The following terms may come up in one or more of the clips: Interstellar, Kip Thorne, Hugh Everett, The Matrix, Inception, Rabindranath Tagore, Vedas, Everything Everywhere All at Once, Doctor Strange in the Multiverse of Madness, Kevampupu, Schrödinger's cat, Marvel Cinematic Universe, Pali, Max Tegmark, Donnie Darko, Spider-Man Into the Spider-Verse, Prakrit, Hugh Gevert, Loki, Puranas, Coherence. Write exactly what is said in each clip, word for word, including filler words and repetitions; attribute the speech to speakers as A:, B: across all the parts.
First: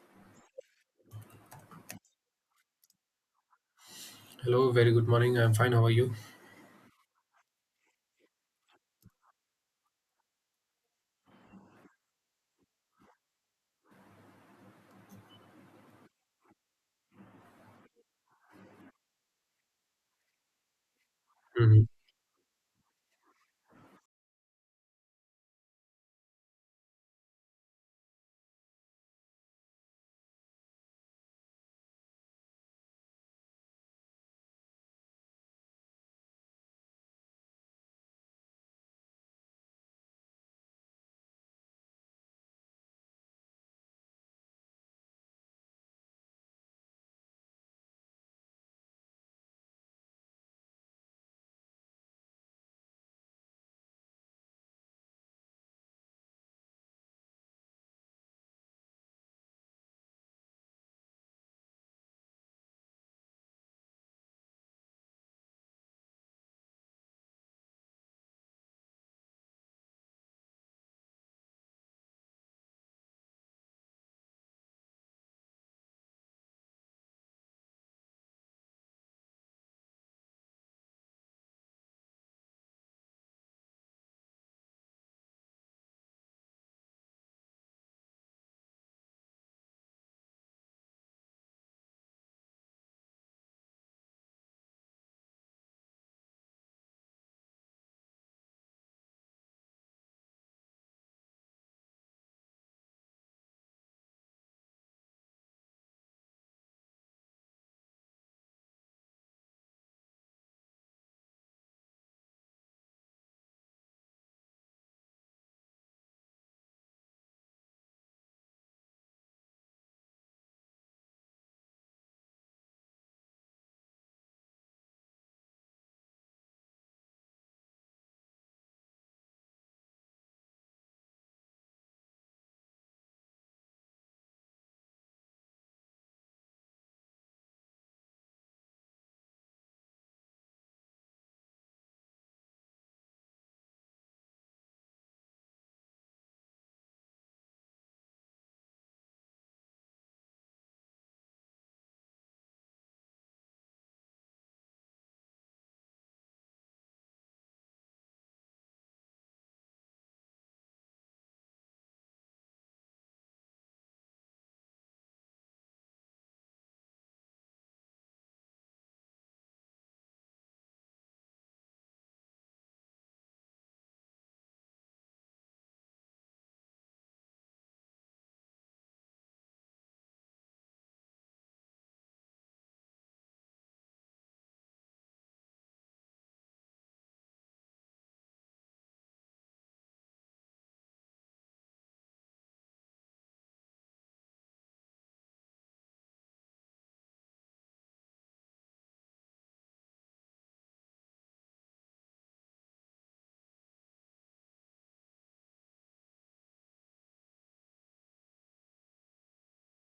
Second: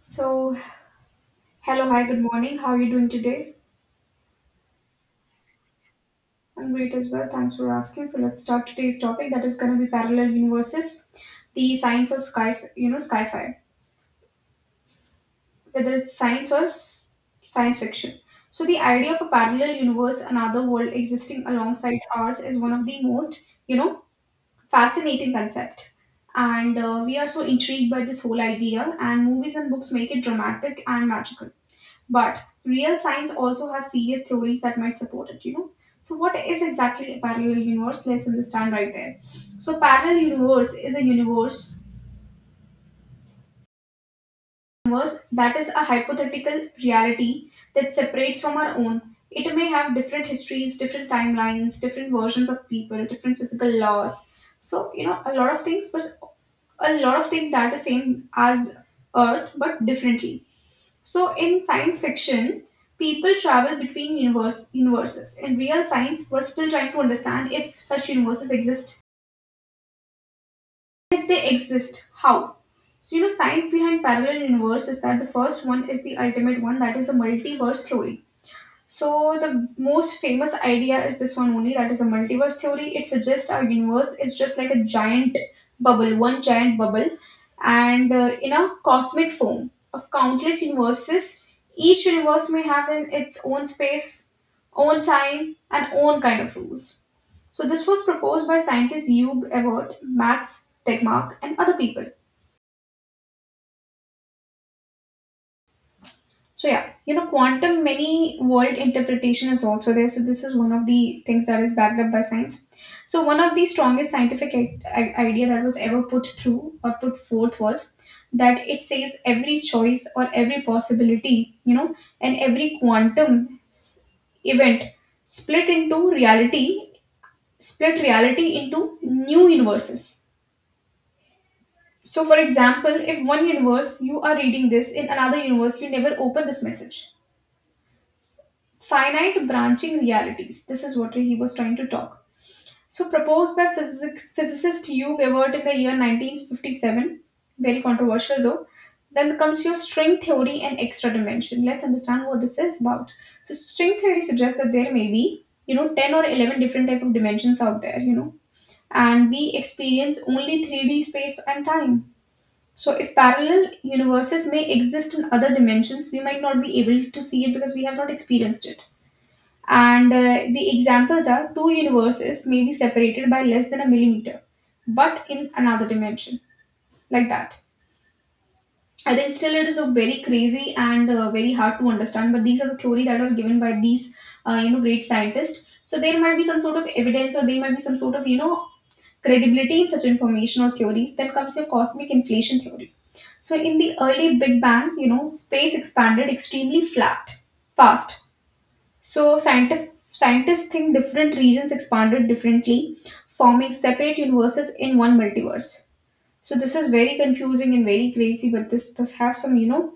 A: So, hello, hi, good morning. How are you doing today?
B: Hello, very good morning. I'm fine. How are you?
A: I'm great as well. Thanks for asking. So, let's start today's topic that is going to be parallel universes, the science of sky, you know, sci-fi, whether it's science or s- science fiction. So, the idea of a parallel universe, another world existing
B: Hmm.
A: alongside ours, is one of the most, you know, fascinating concept. And uh, we are so intrigued by this whole idea, and movies and books make it dramatic and magical. But real science also has serious theories that might support it, you know. So what is exactly a parallel universe? Let's understand right there. So parallel universe is a universe universe that is a hypothetical reality that separates from our own. It may have different histories, different timelines, different versions of people, different physical laws. So, you know, a lot of things, but a lot of things that are the same as Earth, but differently. So, in science fiction, people travel between universe, universes. In real science, we're still trying to understand if such universes exist. If they exist, how? So, you know, science behind parallel universe is that the first one is the ultimate one, that is the multiverse theory. So the most famous idea is this one only, that is the multiverse theory. It suggests our universe is just like a giant bubble, one giant bubble, and uh, in a cosmic foam of countless universes. Each universe may have in its own space, own time, and own kind of rules. So this was proposed by scientists Hugh Everett, Max Tegmark, and other people. So yeah, you know, quantum many world interpretation is also there. So this is one of the things that is backed up by science. So one of the strongest scientific i- i- idea that was ever put through or put forth was that it says every choice or every possibility, you know, and every quantum s- event split into reality, split reality into new universes. So for example, if one universe you are reading this, in another universe you never open this message finite branching realities. This is what he was trying to talk. So, proposed by physics, physicist Hugh Gevert in the year nineteen fifty-seven, very controversial though. Then comes your string theory and extra dimension. Let's understand what this is about. So, string theory suggests that there may be, you know, ten or eleven different type of dimensions out there, you know, and we experience only three D space and time. So, if parallel universes may exist in other dimensions, we might not be able to see it because we have not experienced it. And uh, the examples are two universes may be separated by less than a millimeter, but in another dimension, like that. I think still it is a very crazy and uh, very hard to understand, but these are the theory that are given by these uh, you know great scientists. So there might be some sort of evidence, or there might be some sort of you know credibility in such information or theories. Then comes your cosmic inflation theory. So in the early Big Bang, you know, space expanded extremely flat, fast, so scientific, scientists think different regions expanded differently, forming separate universes in one multiverse. So this is very confusing and very crazy, but this does have some, you know,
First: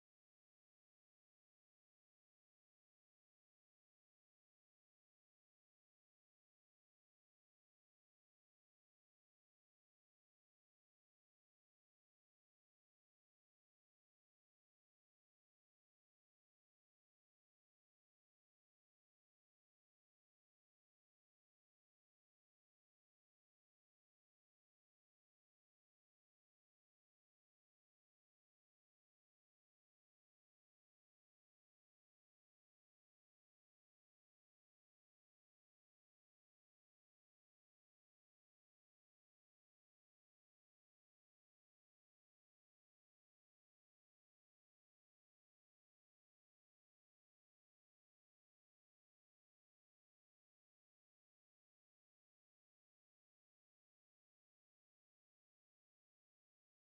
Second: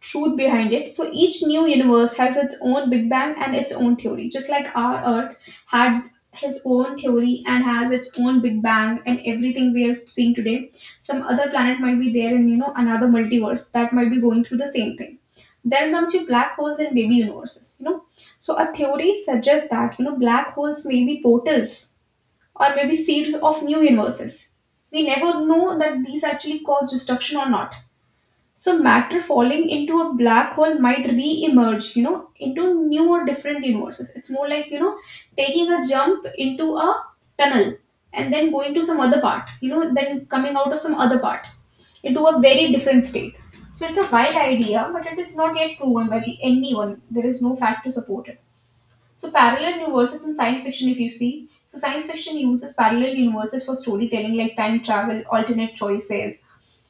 A: truth behind it. So each new universe has its own Big Bang and its own theory, just like our Earth had his own theory and has its own Big Bang and everything we are seeing today. Some other planet might be there in you know another multiverse that might be going through the same thing. Then comes your black holes and baby universes, you know. So a theory suggests that you know black holes may be portals or maybe seed of new universes. We never know that these actually cause destruction or not, so matter falling into a black hole might re-emerge, you know, into new or different universes. It's more like, you know, taking a jump into a tunnel and then going to some other part, you know, then coming out of some other part into a very different state. So it's a wild idea, but it is not yet proven by the- anyone. There is no fact to support it. So parallel universes in science fiction, if you see, so science fiction uses parallel universes for storytelling, like time travel, alternate choices,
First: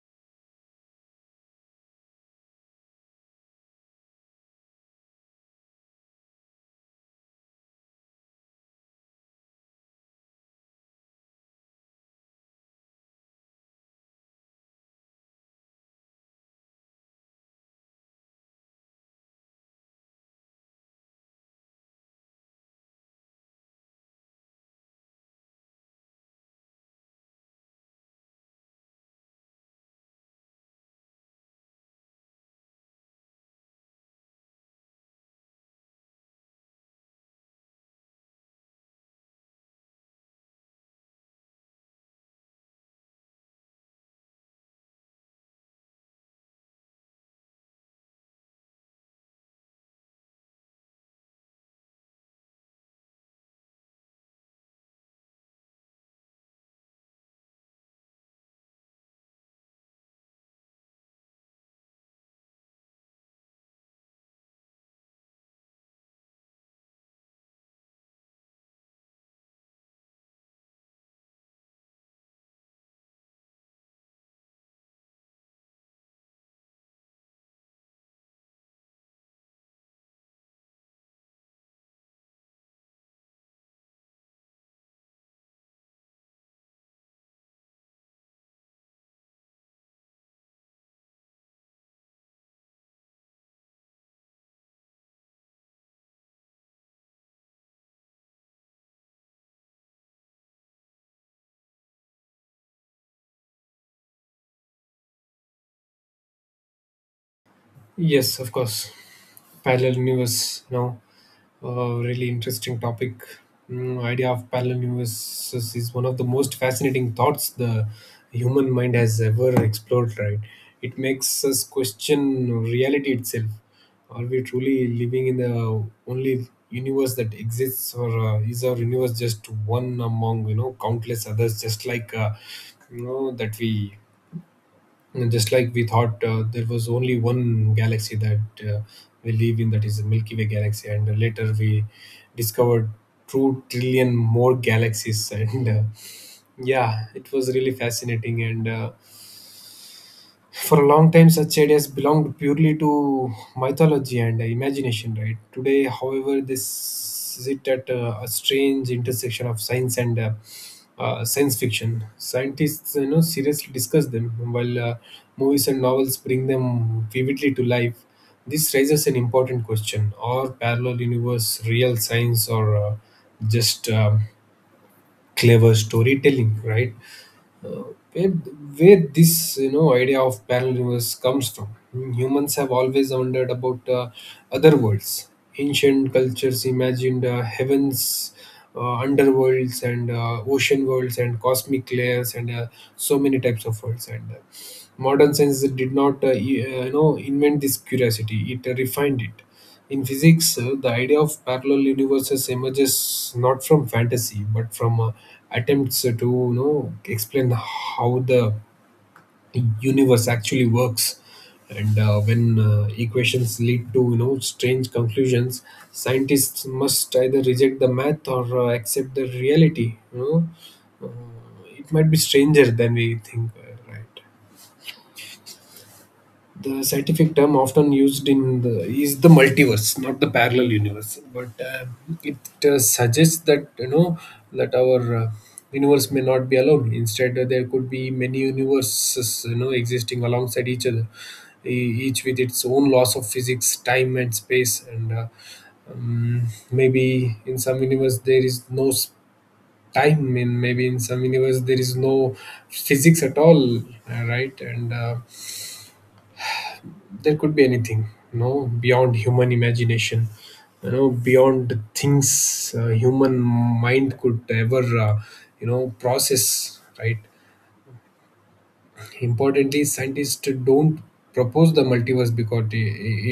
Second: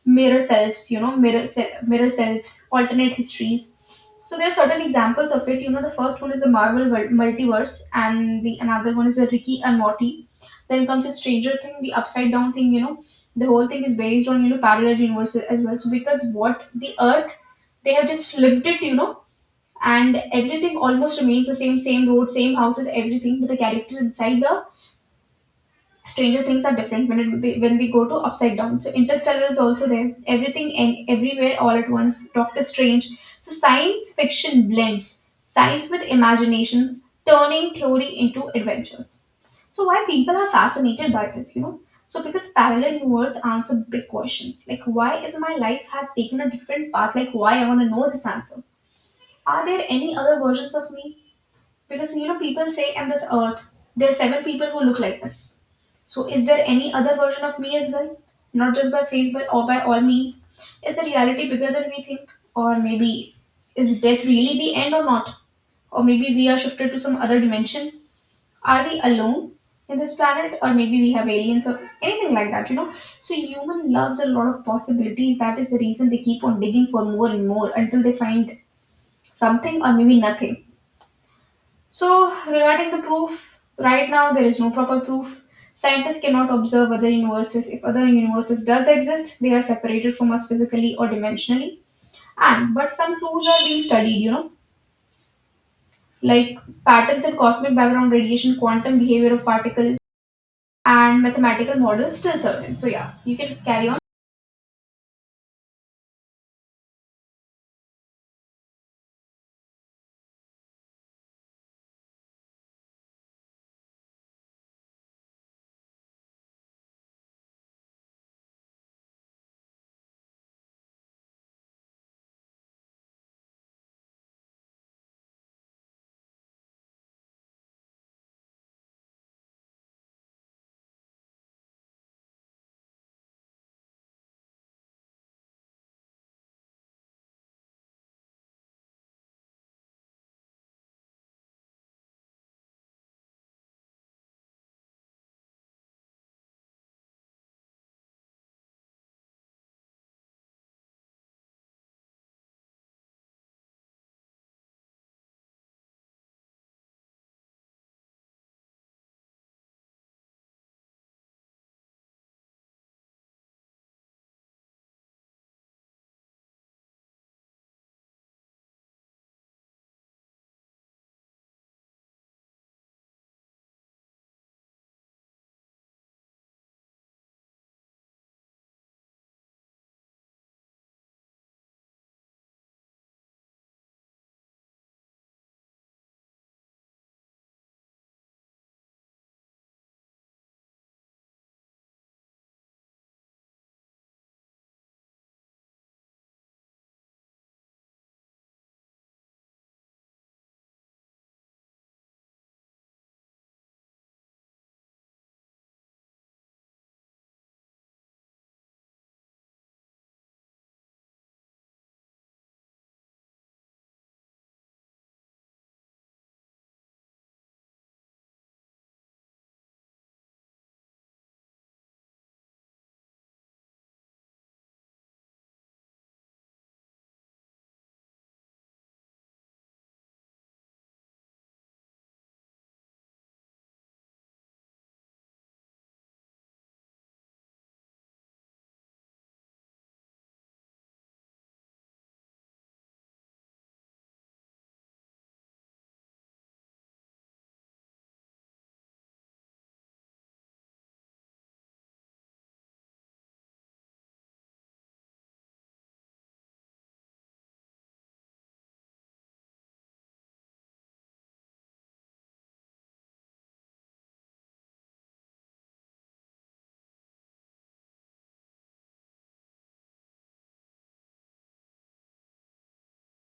A: mirror selves, you know, mirror se- mirror selves, alternate histories. So there are certain examples of it. You know, the first one is the Marvel Mul- multiverse, and the another one is the Ricky and Morty. Then comes the Stranger Thing, the Upside Down thing. You know, the whole thing is based on you know parallel universes as well. So because what the Earth, they have just flipped it. You know, and everything almost remains the same, same road, same houses, everything, but the character inside the stranger things are different when it, they, when they go to upside down. So interstellar is also there, everything and everywhere all at once, doctor strange. So science fiction blends science with imaginations, turning theory into adventures. So why people are fascinated by this, you know, so because parallel universe answer big questions like why is my life had taken a different path, like why I want to know this answer. Are there any other versions of me? Because you know, people say on this earth there are seven people who look like us. So is there any other version of me as well? Not just by face, but or by all means. Is the reality bigger than we think? Or maybe is death really the end or not? Or maybe we are shifted to some other dimension. Are we alone in this planet? Or maybe we have aliens or anything like that, you know? So human loves a lot of possibilities. That is the reason they keep on digging for more and more until they find something or maybe nothing. So, regarding the proof, right now there is no proper proof. Scientists cannot observe other universes. If other universes does exist, they are separated from us physically or dimensionally. And but some clues are being studied, you know, like patterns in cosmic background radiation, quantum behavior of particle, and mathematical models still certain. So yeah, you can carry on.
B: Yes, of course. Parallel universe, now, uh, really interesting topic. Mm, idea of parallel universes is one of the most fascinating thoughts the human mind has ever explored. Right? It makes us question reality itself. Are we truly living in the only universe that exists, or uh, is our universe just one among you know countless others? Just like uh, you know that we And just like we thought uh, there was only one galaxy that uh, we live in, that is the Milky Way galaxy, and uh, later we discovered two trillion more galaxies. And uh, yeah, it was really fascinating. And uh, for a long time, such ideas belonged purely to mythology and imagination, right? Today, however, this sit at a, a strange intersection of science and uh, uh, science fiction. Scientists, you know, seriously discuss them, while uh, movies and novels bring them vividly to life. This raises an important question: are parallel universe real science or uh, just um clever storytelling? Right? where, where this you know idea of parallel universe comes from. Humans have always wondered about uh, other worlds. Ancient cultures imagined uh, heavens, uh, underworlds, and uh, ocean worlds, and cosmic layers, and uh, so many types of worlds. And uh, modern science did not uh, e- uh, you know invent this curiosity. It uh, refined it in physics. Uh, the idea of parallel universes emerges not from fantasy but from uh, attempts to you know explain how the universe actually works. And uh, when uh, equations lead to you know strange conclusions, scientists must either reject the math or uh, accept the reality. You know uh, it might be stranger than we think, uh, right? The scientific term often used in the is the multiverse, not the parallel universe, but uh, it uh, suggests that you know that our uh, universe may not be alone. Instead, uh, there could be many universes, you know existing alongside each other, e- each with its own laws of physics, time, and space. And uh, um, maybe in some universe there is no s- time, and maybe in some universe there is no physics at all, uh, right? And uh, there could be anything you know beyond human imagination, you know beyond the things uh, human mind could ever uh, you know process, right? Importantly, scientists don't propose the multiverse because it,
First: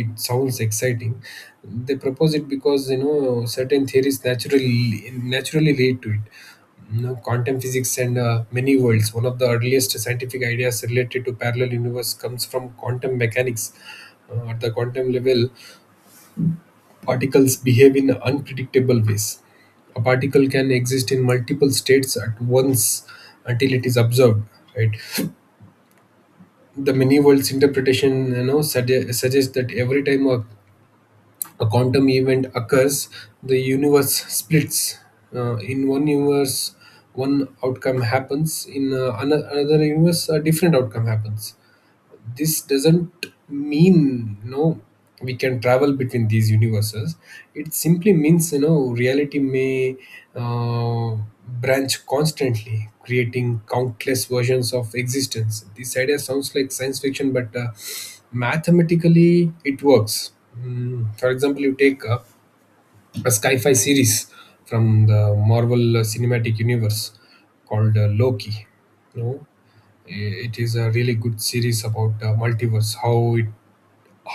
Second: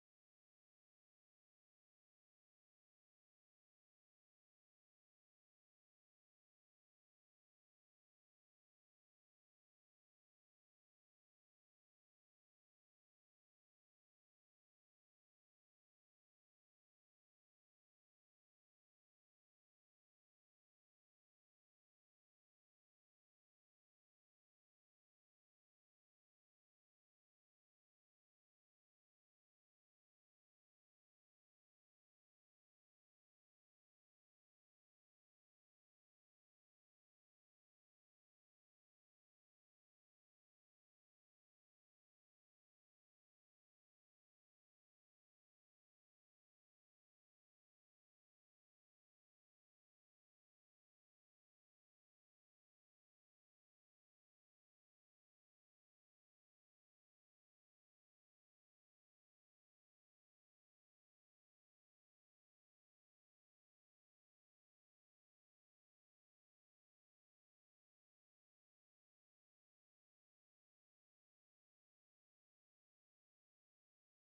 B: it sounds exciting. They propose it because you know certain theories naturally naturally lead to it. You know, quantum physics and uh, many worlds. One of the earliest scientific ideas related to parallel universe comes from quantum mechanics. Uh, at the quantum level, particles behave in unpredictable ways. A particle can exist in multiple states at once until it is observed. Right? the many worlds interpretation you know sugge- suggests that every time a, a quantum event occurs, the universe splits. Uh, in one universe, one outcome happens; in uh, ano- another universe, a different outcome happens. This doesn't mean you know we can travel between these universes. It simply means you know reality may uh, branch constantly, creating countless versions of existence. This idea sounds like science fiction, but uh, mathematically it works. Mm, for example, you take uh, a sci-fi series from the Marvel Cinematic Universe called uh, Loki. You know, i- it is a really good series about uh, multiverse, how it—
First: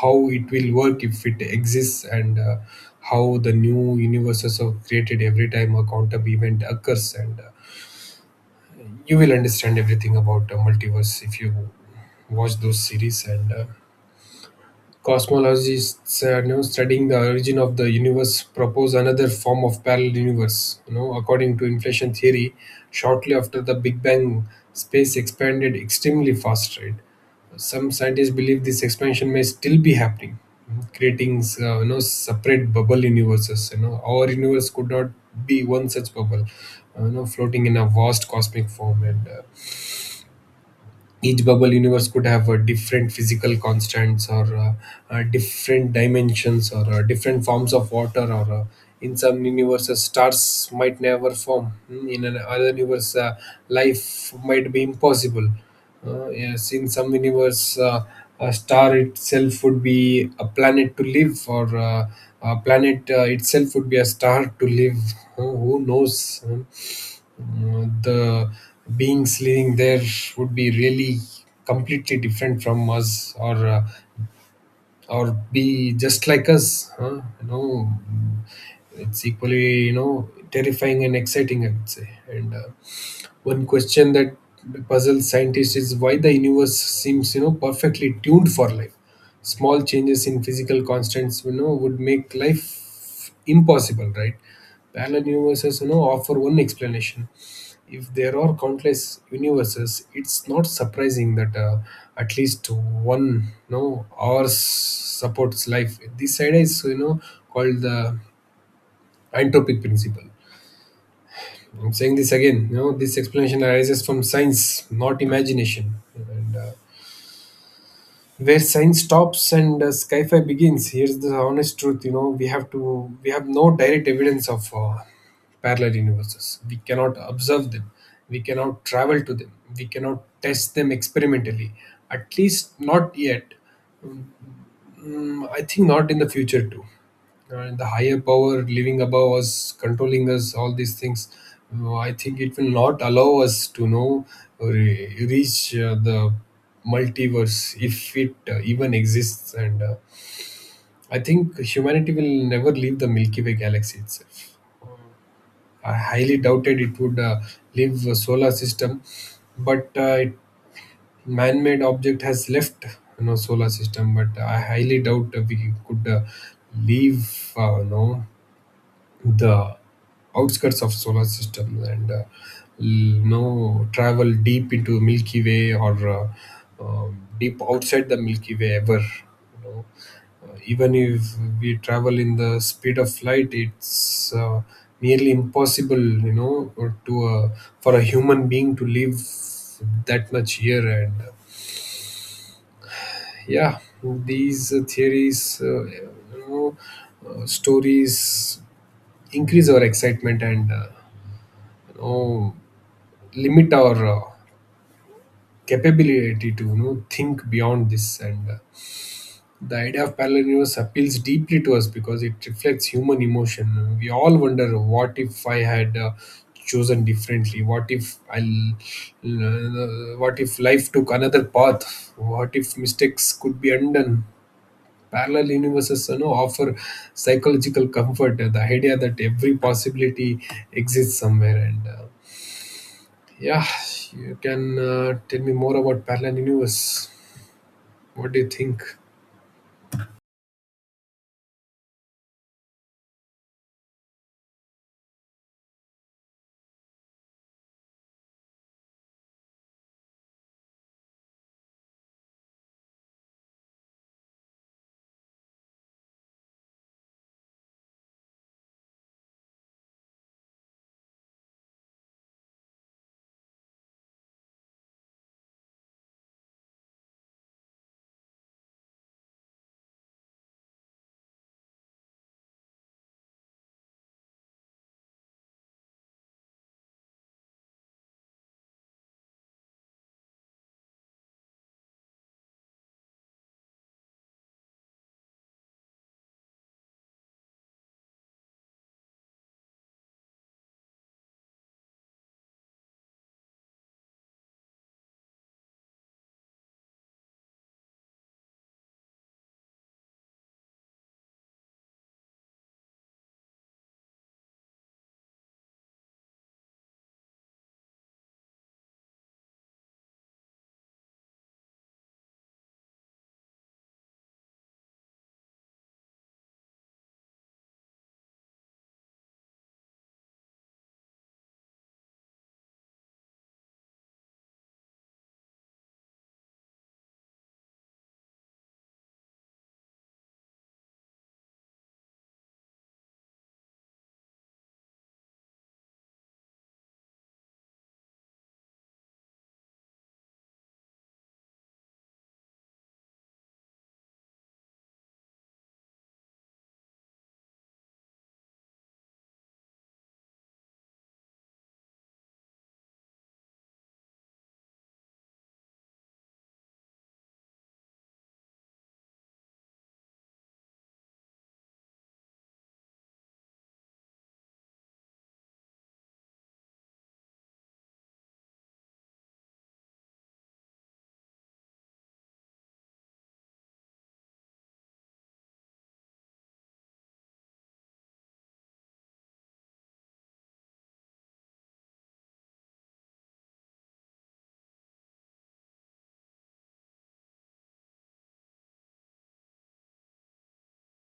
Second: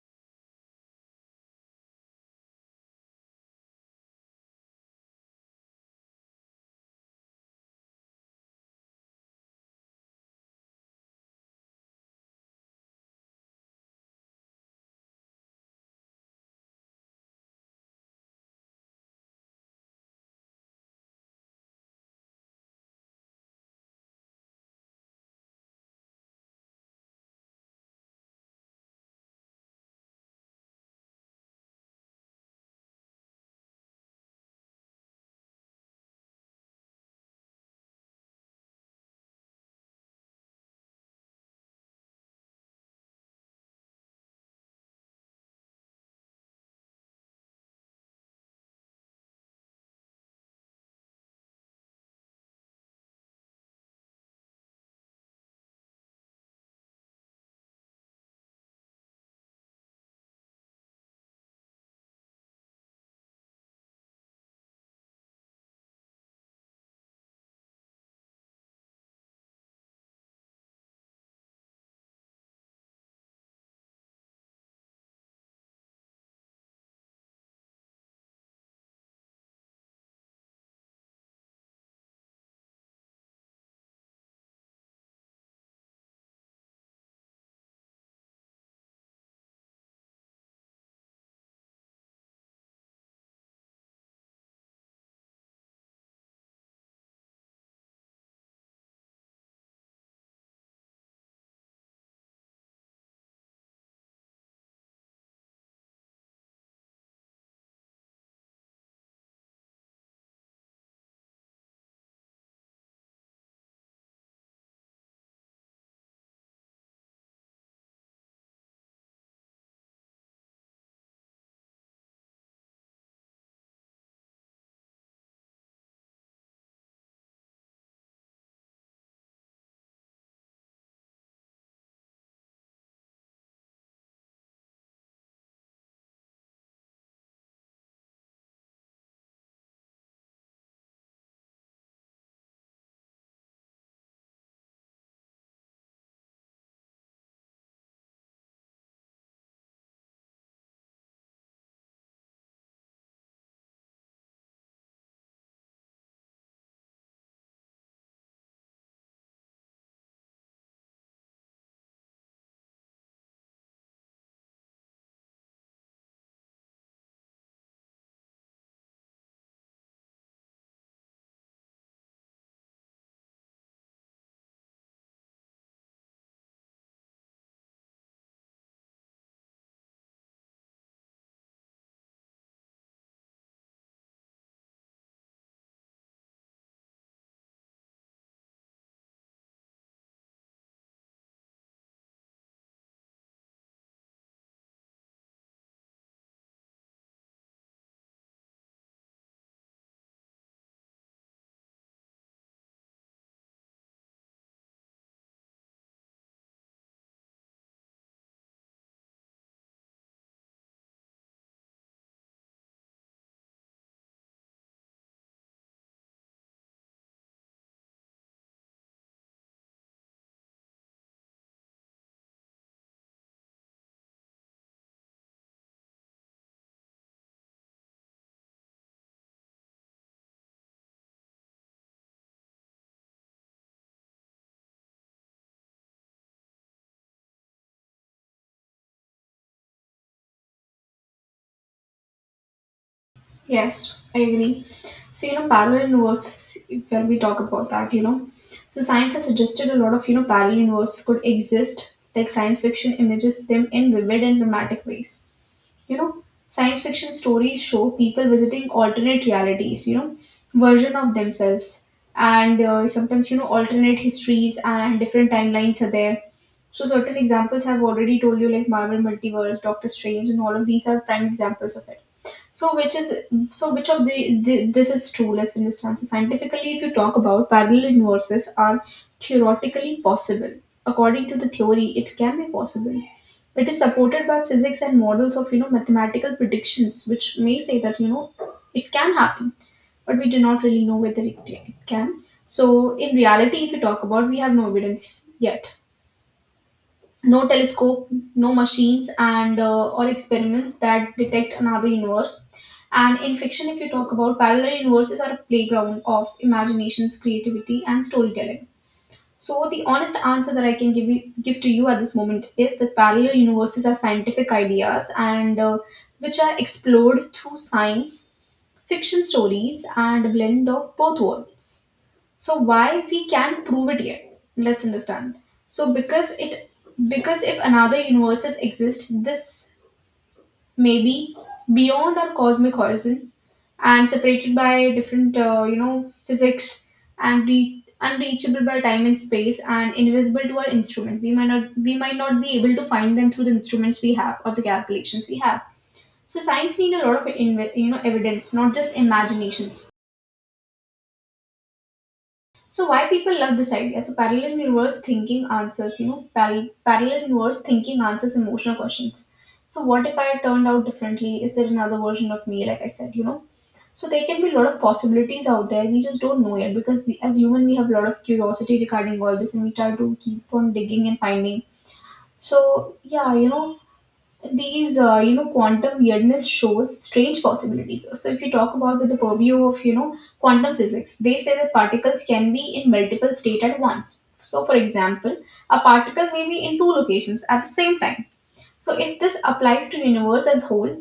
B: how it will work if it exists, and uh, how the new universes are created every time a quantum event occurs. And uh, you will understand everything about uh, multiverse if you watch those series. And uh, cosmologists, uh, you know, studying the origin of the universe propose another form of parallel universe, you know according to inflation theory. Shortly after the big bang, space expanded extremely fast, right? Some scientists believe this expansion may still be happening, creating uh, you know separate bubble universes. You know, our universe could not be one such bubble, uh, you know floating in a vast cosmic form. And uh, each bubble universe could have uh, different physical constants, or uh, uh, different dimensions, or uh, different forms of water, or uh, in some universes stars might never form. Mm, in another universe uh, life might be impossible. Uh, yes, in some universe uh, a star itself would be a planet to live, or uh, a planet uh, itself would be a star to live. Who who knows? Hmm. Mm, the beings living there would be really completely different from us, or uh, or be just like us, huh? You know it's equally you know terrifying and exciting, I would say. And uh, one question that puzzles scientists is why the universe seems, you know, perfectly tuned for life. Small changes in physical constants, you know, would make life impossible, right? Parallel universes, you know, offer one explanation. If there are countless universes, it's not surprising that uh, at least one, you know, ours supports life. This idea is, you know, called the entropic principle. I'm saying this again. You know, this explanation arises from science, not imagination. And uh, where science stops and uh, sci-fi begins, here's the honest truth. You know, we have to we have no direct evidence of uh, parallel universes. We cannot observe them. We cannot travel to them. We cannot test them experimentally. At least not yet. Mm, I think not in the future too. And the higher power living above us, controlling us, all these things. uh, I think it will not allow us to know or re- reach uh, the multiverse, if it uh, even exists. And uh, I think humanity will never leave the Milky Way galaxy itself. I highly doubted it would uh, leave the solar system, but uh, it man-made object has left you know solar system. But I highly doubt we could uh, leave uh, you know the outskirts of solar system, and uh, you know travel deep into Milky Way, or uh, um, deep outside the Milky Way ever, you know uh, even if we travel in the speed of light. It's uh, nearly impossible, you know or to uh, for a human being to live that much here. And uh, yeah, these uh, theories, uh, you know uh, stories increase our excitement, and uh, you know limit our uh, capability to you know think beyond this. And uh, the idea of parallel universe appeals deeply to us because it reflects human emotion. We all wonder what if I had uh, chosen differently, what if I— what if life took another path, what if mistakes could be undone. Parallel universes you know offer psychological comfort, uh, the idea that every possibility exists somewhere. And uh, yeah, you can uh, tell me more about parallel universe. What do you think?
A: Yes, I agree. So, you know, parallel universes, when we talk about that, you know, so science has suggested a lot of, you know, parallel universes could exist, like science fiction images them in vivid and dramatic ways. You know, science fiction stories show people visiting alternate realities, you know, version of themselves. And uh, sometimes, you know, alternate histories and different timelines are there. So, certain examples I've already told you, like Marvel Multiverse, Doctor Strange, and all of these are prime examples of it. So which is, so which of the, the this is true? Let's understand. So scientifically, if you talk about, parallel universes are theoretically possible. According to the theory, it can be possible. It is supported by physics and models of you know mathematical predictions, which may say that you know it can happen, but we do not really know whether it, it can. So in reality, if you talk about, we have no evidence yet, no telescope, no machines, and uh, or experiments that detect another universe. And in fiction, if you talk about parallel universes, are a playground of imaginations, creativity, and storytelling. So the honest answer that I can give you, give to you at this moment is that parallel universes are scientific ideas and uh, which are explored through science, fiction stories, and a blend of both worlds. So why we can't prove it yet, let's understand. So because it, because if another universes exist, this may be beyond our cosmic horizon and separated by different uh, you know physics and re- unreachable by time and space and invisible to our instrument. We might not we might not be able to find them through the instruments we have or the calculations we have. So science need a lot of inve- you know evidence, not just imaginations. So why people love this idea? So parallel universe thinking answers, you know, pal- parallel universe thinking answers emotional questions. So what if I turned out differently? Is there another version of me? Like I said, you know. So there can be a lot of possibilities out there. We just don't know yet because we, as human we have a lot of curiosity regarding all this, and we try to keep on digging and finding. So yeah, you know, these uh, you know quantum weirdness shows strange possibilities. So if you talk about with the purview of you know quantum physics, they say that particles can be in multiple state at once. So for example, a particle may be in two locations at the same time. So if this applies to universe as whole,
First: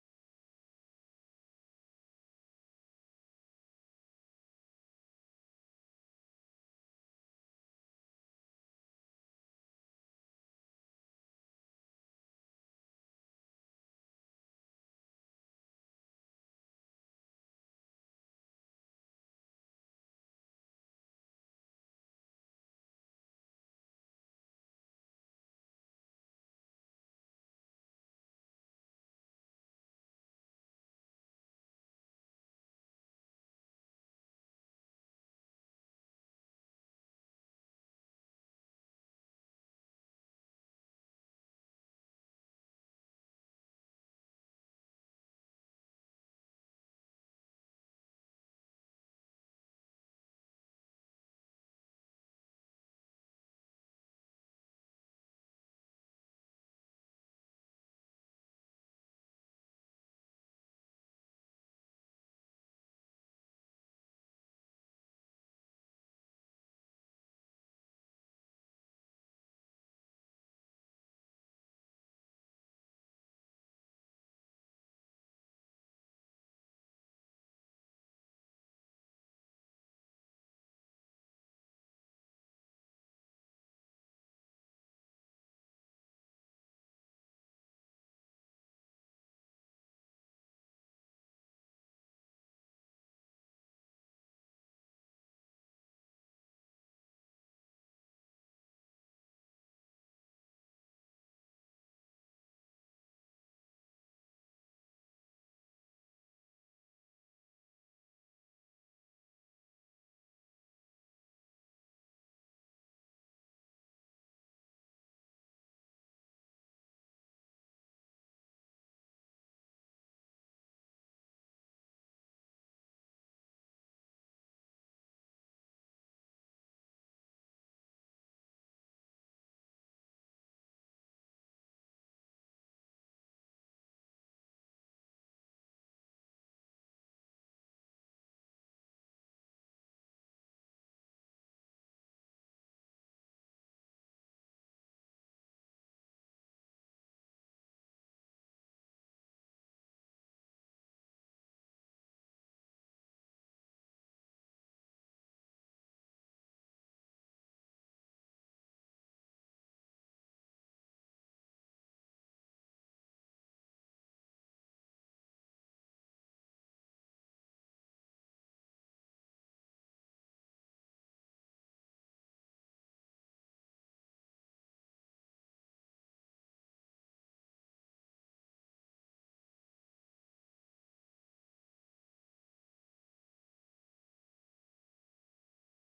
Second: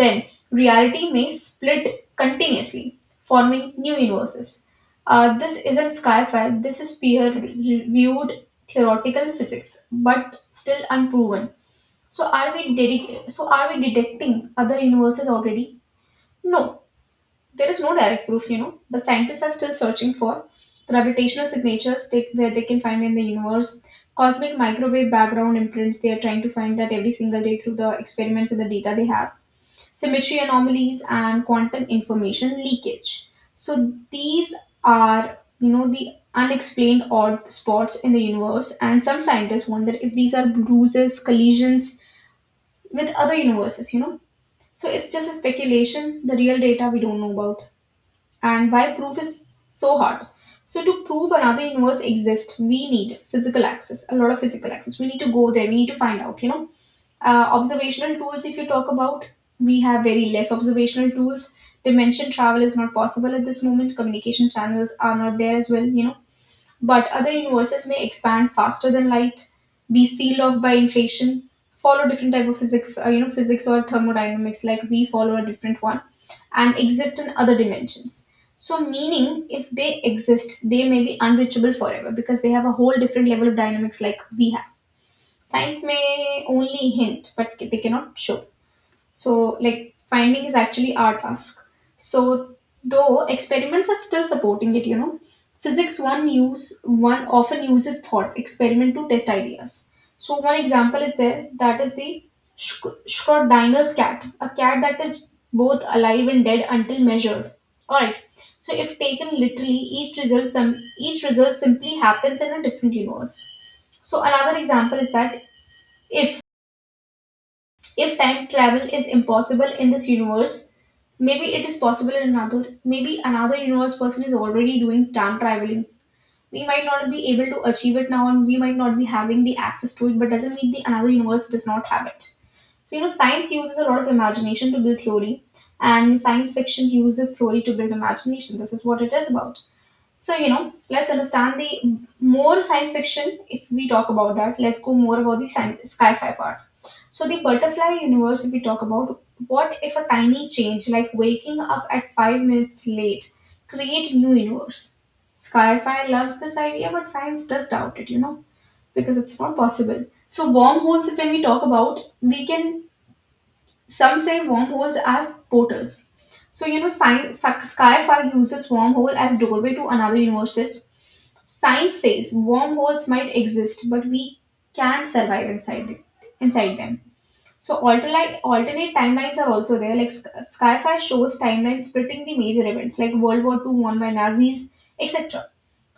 A: then reality may split continuously, forming new universes. Uh, this isn't sci-fi, this is peer-reviewed theoretical physics but still unproven. So are we dedic- so are we detecting other universes already? No, there is no direct proof, you know. The scientists are still searching for gravitational signatures they, where they can find in the universe, cosmic microwave background imprints. They are trying to find that every single day through the experiments and the data they have, symmetry anomalies and quantum information leakage. So these are, you know, the unexplained odd spots in the universe, and some scientists wonder if these are bruises, collisions with other universes, you know. So it's just a speculation, the real data we don't know about, and why proof is so hard. So to prove another universe exists, we need physical access, a lot of physical access. We need to go there, we need to find out, you know. Uh, observational tools, if you talk about, we have very less observational tools. Dimension travel is not possible at this moment. Communication channels are not there as well, you know but other universes may expand faster than light, be sealed off by inflation, follow different type of physics, uh, you know, physics or thermodynamics, like we follow a different one, and exist in other dimensions. So, meaning, if they exist, they may be unreachable forever because they have a whole different level of dynamics like we have. Science may only hint, but they cannot show. So, like, finding is actually our task. So, though experiments are still supporting it, you know, physics one use one often uses thought experiment to test ideas. So, one example is there, that is the Sch- Schrodinger's cat, a cat that is both alive and dead until measured. All right. So, if taken literally, each result some each result simply happens in a different universe. So, another example is that if if time travel is impossible in this universe, maybe it is possible in another. Maybe another universe person is already doing time traveling. We might not be able to achieve it now, and we might not be having the access to it, but doesn't mean the another universe does not have it. So, you know, science uses a lot of imagination to build theory, and science fiction uses theory to build imagination. This is what it is about. So, you know, let's understand the more science fiction if we talk about that. Let's go more about the sci fi part. So, the butterfly universe, if we talk about, what if a tiny change like waking up at five minutes late create new universe? Skyfire loves this idea, but science does doubt it, you know, because it's not possible. So, wormholes, if when we talk about, we can some say wormholes as portals. So, you know, science, Skyfire uses wormhole as doorway to another universes. Science says wormholes might exist, but we can't survive inside it, inside them. So alternate alternate timelines are also there. Like Sk- Skyfire shows timelines splitting the major events, like World War Two won by Nazis, et cetera.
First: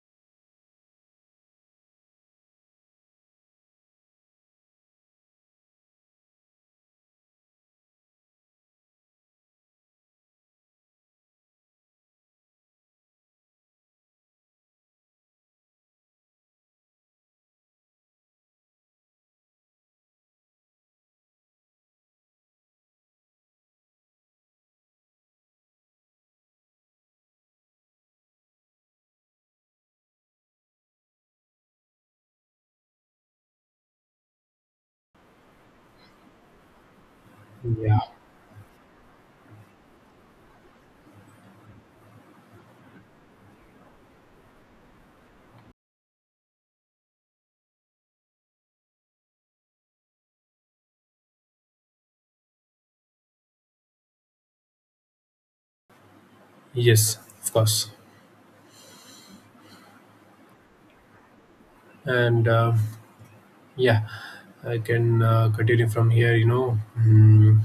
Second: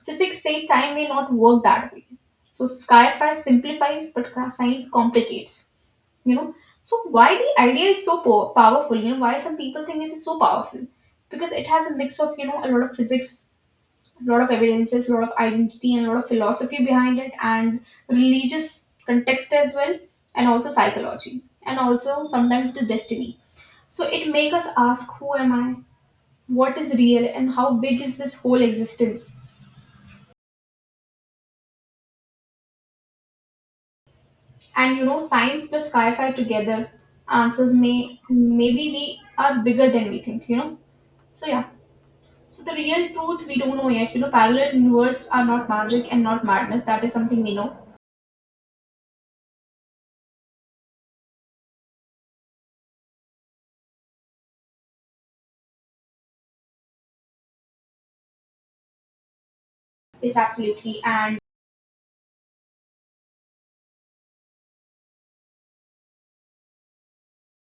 A: Physics say time may not work that way. So Skyfire simplifies, but ca- science complicates. You know. So why the idea is so po- powerful? You know why some people think it is so powerful? Because it has a mix of you know a lot of physics, a lot of evidences, a lot of identity, and a lot of philosophy behind it, and religious context as well, and also psychology, and also sometimes the destiny. So it make us ask, who am I? What is real, and how big is this whole existence? And you know, science plus sci-fi together answers
B: Yeah.
A: may maybe we are bigger than we think. You know. So yeah. So the real truth we don't know yet. You know, parallel universe are not magic and not madness. That is something we know.
B: Yes, of course.
A: Yes, absolutely. And
B: And um— yeah, I can uh, continue from here. You know, mm,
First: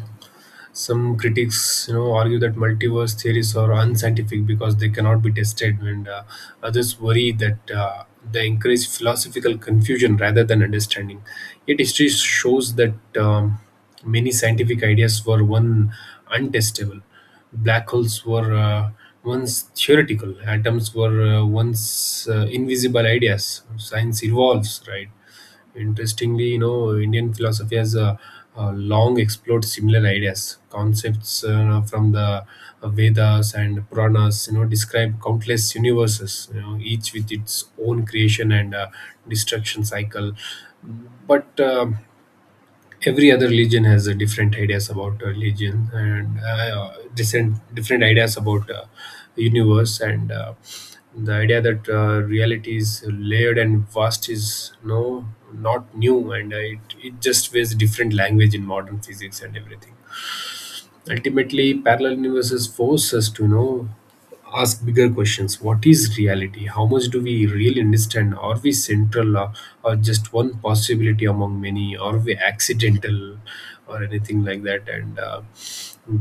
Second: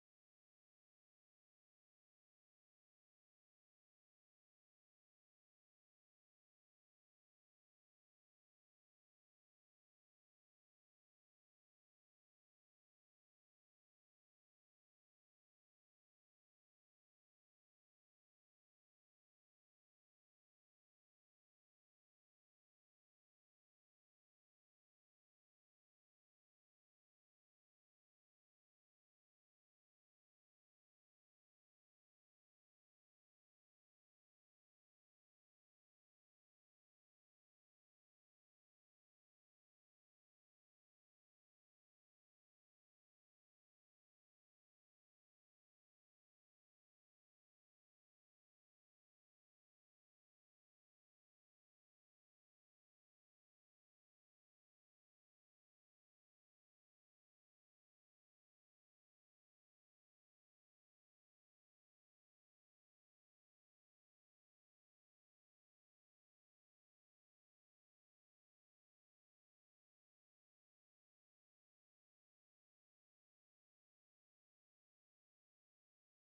B: some critics, you know, argue that multiverse theories are unscientific because they cannot be tested, and uh, others worry that uh, they encourage philosophical confusion rather than understanding. Yet history shows that um, many scientific ideas were one untestable. Black holes were uh, once theoretical. Atoms were uh, once uh, invisible ideas. Science evolves, right? Interestingly, you know, Indian philosophy has uh, uh, long explored similar ideas. Concepts uh, from the uh, Vedas and Puranas, you know, describe countless universes, you know, each with its own creation and uh, destruction cycle. But um every other religion has a different ideas about uh, religion, and uh, different different ideas about uh, universe, and uh, the idea that uh, reality is layered and vast is no— not new. And uh, it, it just wears different language in modern physics and everything. Ultimately, parallel universes force us to you know ask bigger questions. What is reality? How much do we really understand? Are we central, or— or just one possibility among many? Are we accidental, or anything like that? And uh,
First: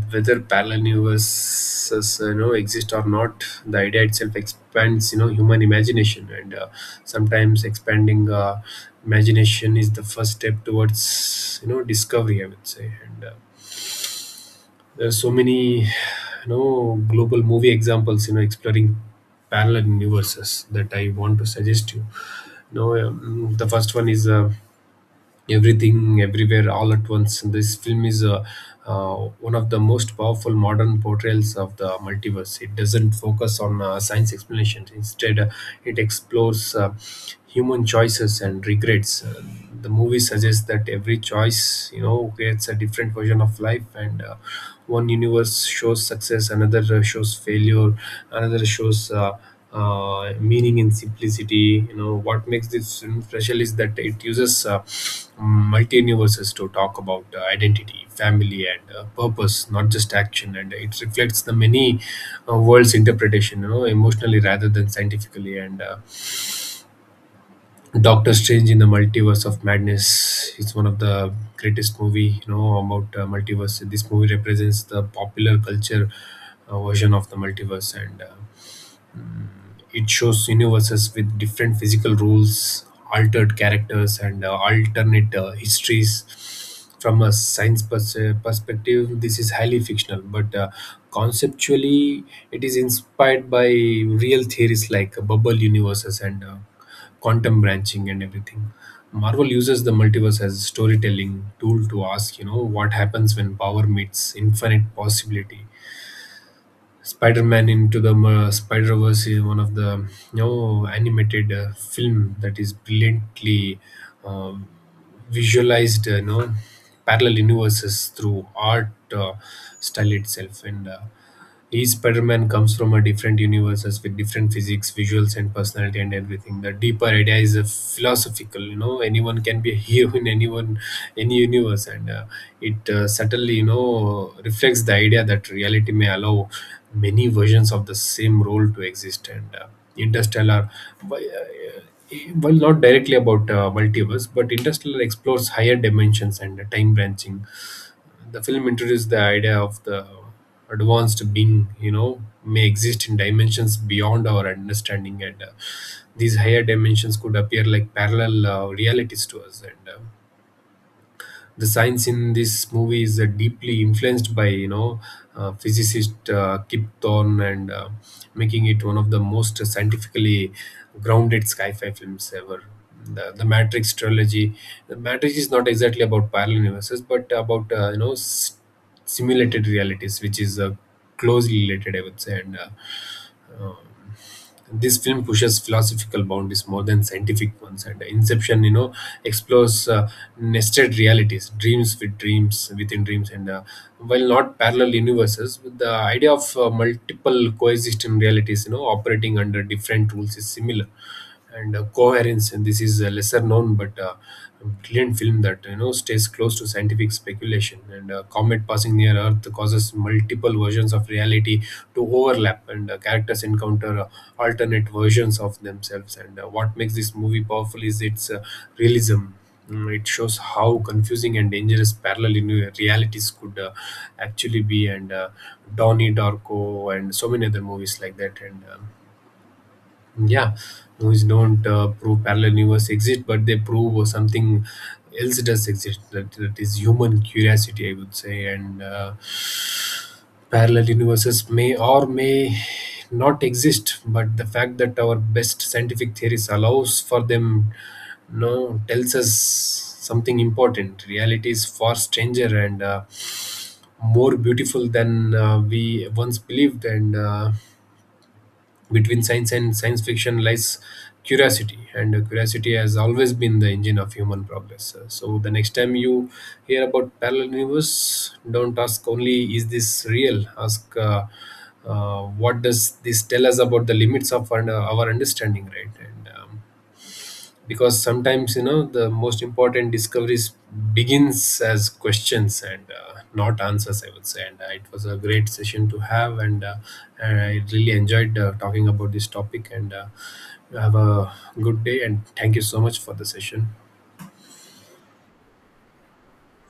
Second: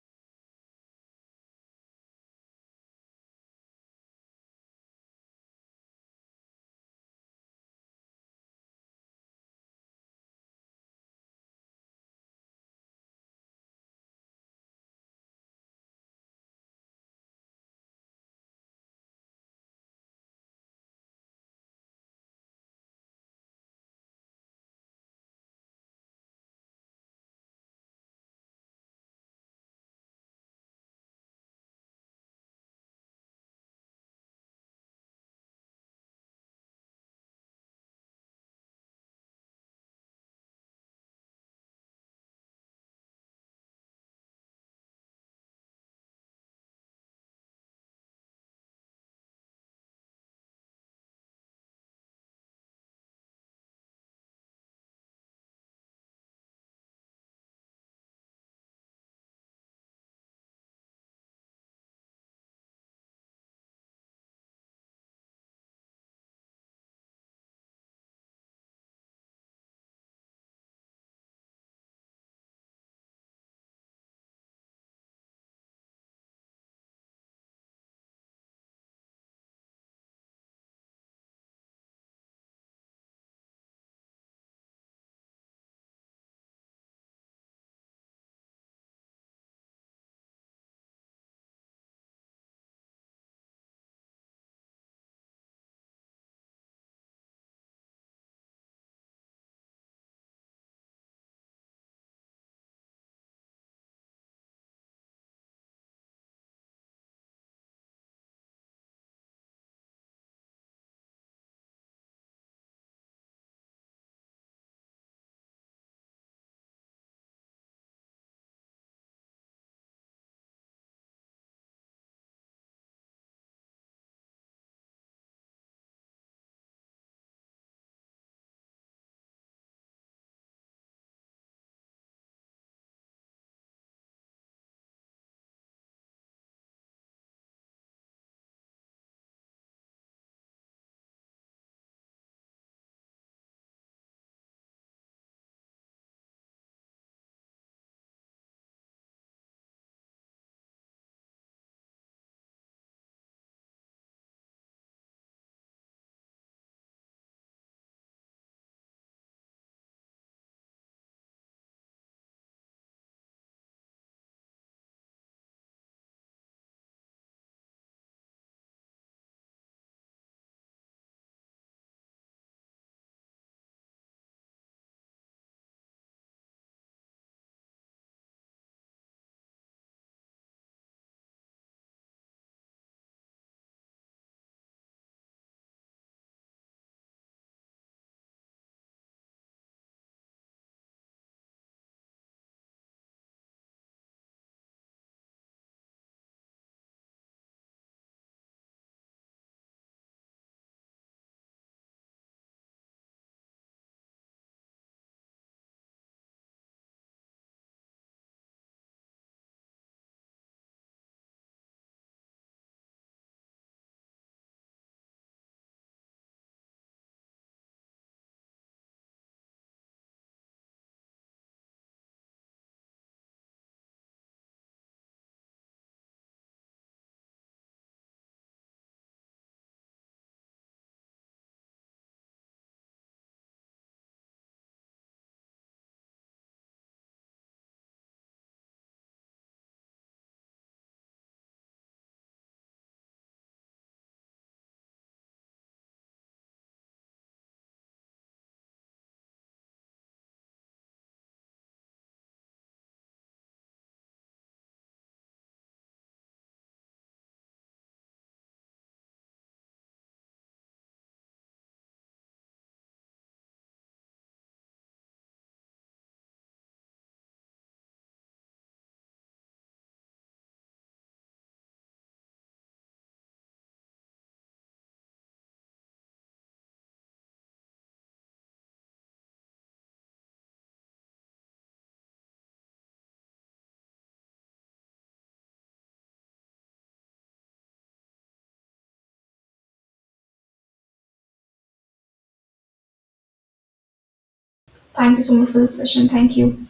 B: whether parallel universes you know exist or not, the idea itself expands you know human imagination. And uh, sometimes expanding uh, imagination is the first step towards you know discovery. I would say. And uh, There's so many you know global movie examples, you know exploring parallel universes, that I want to suggest you. You know um, The first one is uh, Everything Everywhere All at Once, and this film is uh, uh, one of the most powerful modern portrayals of the multiverse. It doesn't focus on uh, science explanations. Instead, uh, it explores uh, human choices and regrets. Uh, the movie suggests that every choice, you know creates a different version of life, and uh, one universe shows success, another uh, shows failure, another shows uh, uh, meaning in simplicity. You know what makes this film special is that it uses uh, multi universes to talk about uh, identity, family, and uh, purpose, not just action, and it reflects the many uh, worlds interpretation, you know emotionally rather than scientifically. And uh, Doctor Strange in the Multiverse of Madness. It's one of the greatest movie you know about uh, multiverse. This movie represents the popular culture uh, version of the multiverse, and uh, mm, it shows universes with different physical rules, altered characters, and uh, alternate uh, histories. From a science pers- perspective, this is highly fictional, but uh, conceptually, it is inspired by real theories like bubble universes and uh, quantum branching and everything. Marvel uses the multiverse as a storytelling tool to ask, you know, what happens when power meets infinite possibility. Spider-Man into the uh, Spider-Verse is one of the you know animated uh, film that is brilliantly uh, visualized, uh, you know, parallel universes through art uh, style itself. And. Uh, each Spider-Man comes from a different universes with different physics, visuals, and personality, and everything. The deeper idea is a philosophical. You know, anyone can be a hero in anyone, any universe, and uh, it uh, certainly you know reflects the idea that reality may allow many versions of the same role to exist. And uh, Interstellar, why, uh, well, not directly about uh, multiverse, but Interstellar explores higher dimensions and time branching. The film introduced the idea of the advanced being, you know may exist in dimensions beyond our understanding, and uh, these higher dimensions could appear like parallel uh, realities to us. And uh, The science in this movie is uh, deeply influenced by, you know uh, physicist uh, Kip Thorne, and uh, making it one of the most scientifically grounded sci-fi films ever. The, the Matrix trilogy. The Matrix is not exactly about parallel universes, but about, uh, you know, s- simulated realities, which is uh, closely related, I would say. And uh, um, this film pushes philosophical boundaries more than scientific ones. And Inception, you know explores uh, nested realities, dreams with dreams within dreams, and uh, while not parallel universes, with the idea of uh, multiple coexisting realities, you know operating under different rules, is similar. And uh, Coherence, and this is a lesser known but uh, brilliant film that, you know stays close to scientific speculation. And a comet passing near earth causes multiple versions of reality to overlap, and uh, characters encounter uh, alternate versions of themselves, and uh, what makes this movie powerful is its uh, realism. Mm, it shows how confusing and dangerous parallel uni- realities could uh, actually be. And uh, Donnie Darko and so many other movies like that. And um, Yeah, movies don't uh, prove parallel universe exist, but they prove uh, something else does exist. That, that is human curiosity, I would say. And uh, Parallel universes may or may not exist, but the fact that our best scientific theories allows for them, no, tells us something important. Reality is far stranger and uh, more beautiful than uh, we once believed, and. Uh, between science and science fiction lies curiosity, and curiosity has always been the engine of human progress. Uh, So, the next time you hear about parallel universe, don't ask only, is this real? Ask, uh, uh, what does this tell us about the limits of our, our understanding, right? And um, Because sometimes, you know the most important discoveries begins as questions, and uh, not answers, I would say. And uh, It was a great session to have, and, uh, and I really enjoyed uh, talking about this topic, and uh, have a good day, and thank you so much for the session.
A: Thank you so much for the session. Thank you.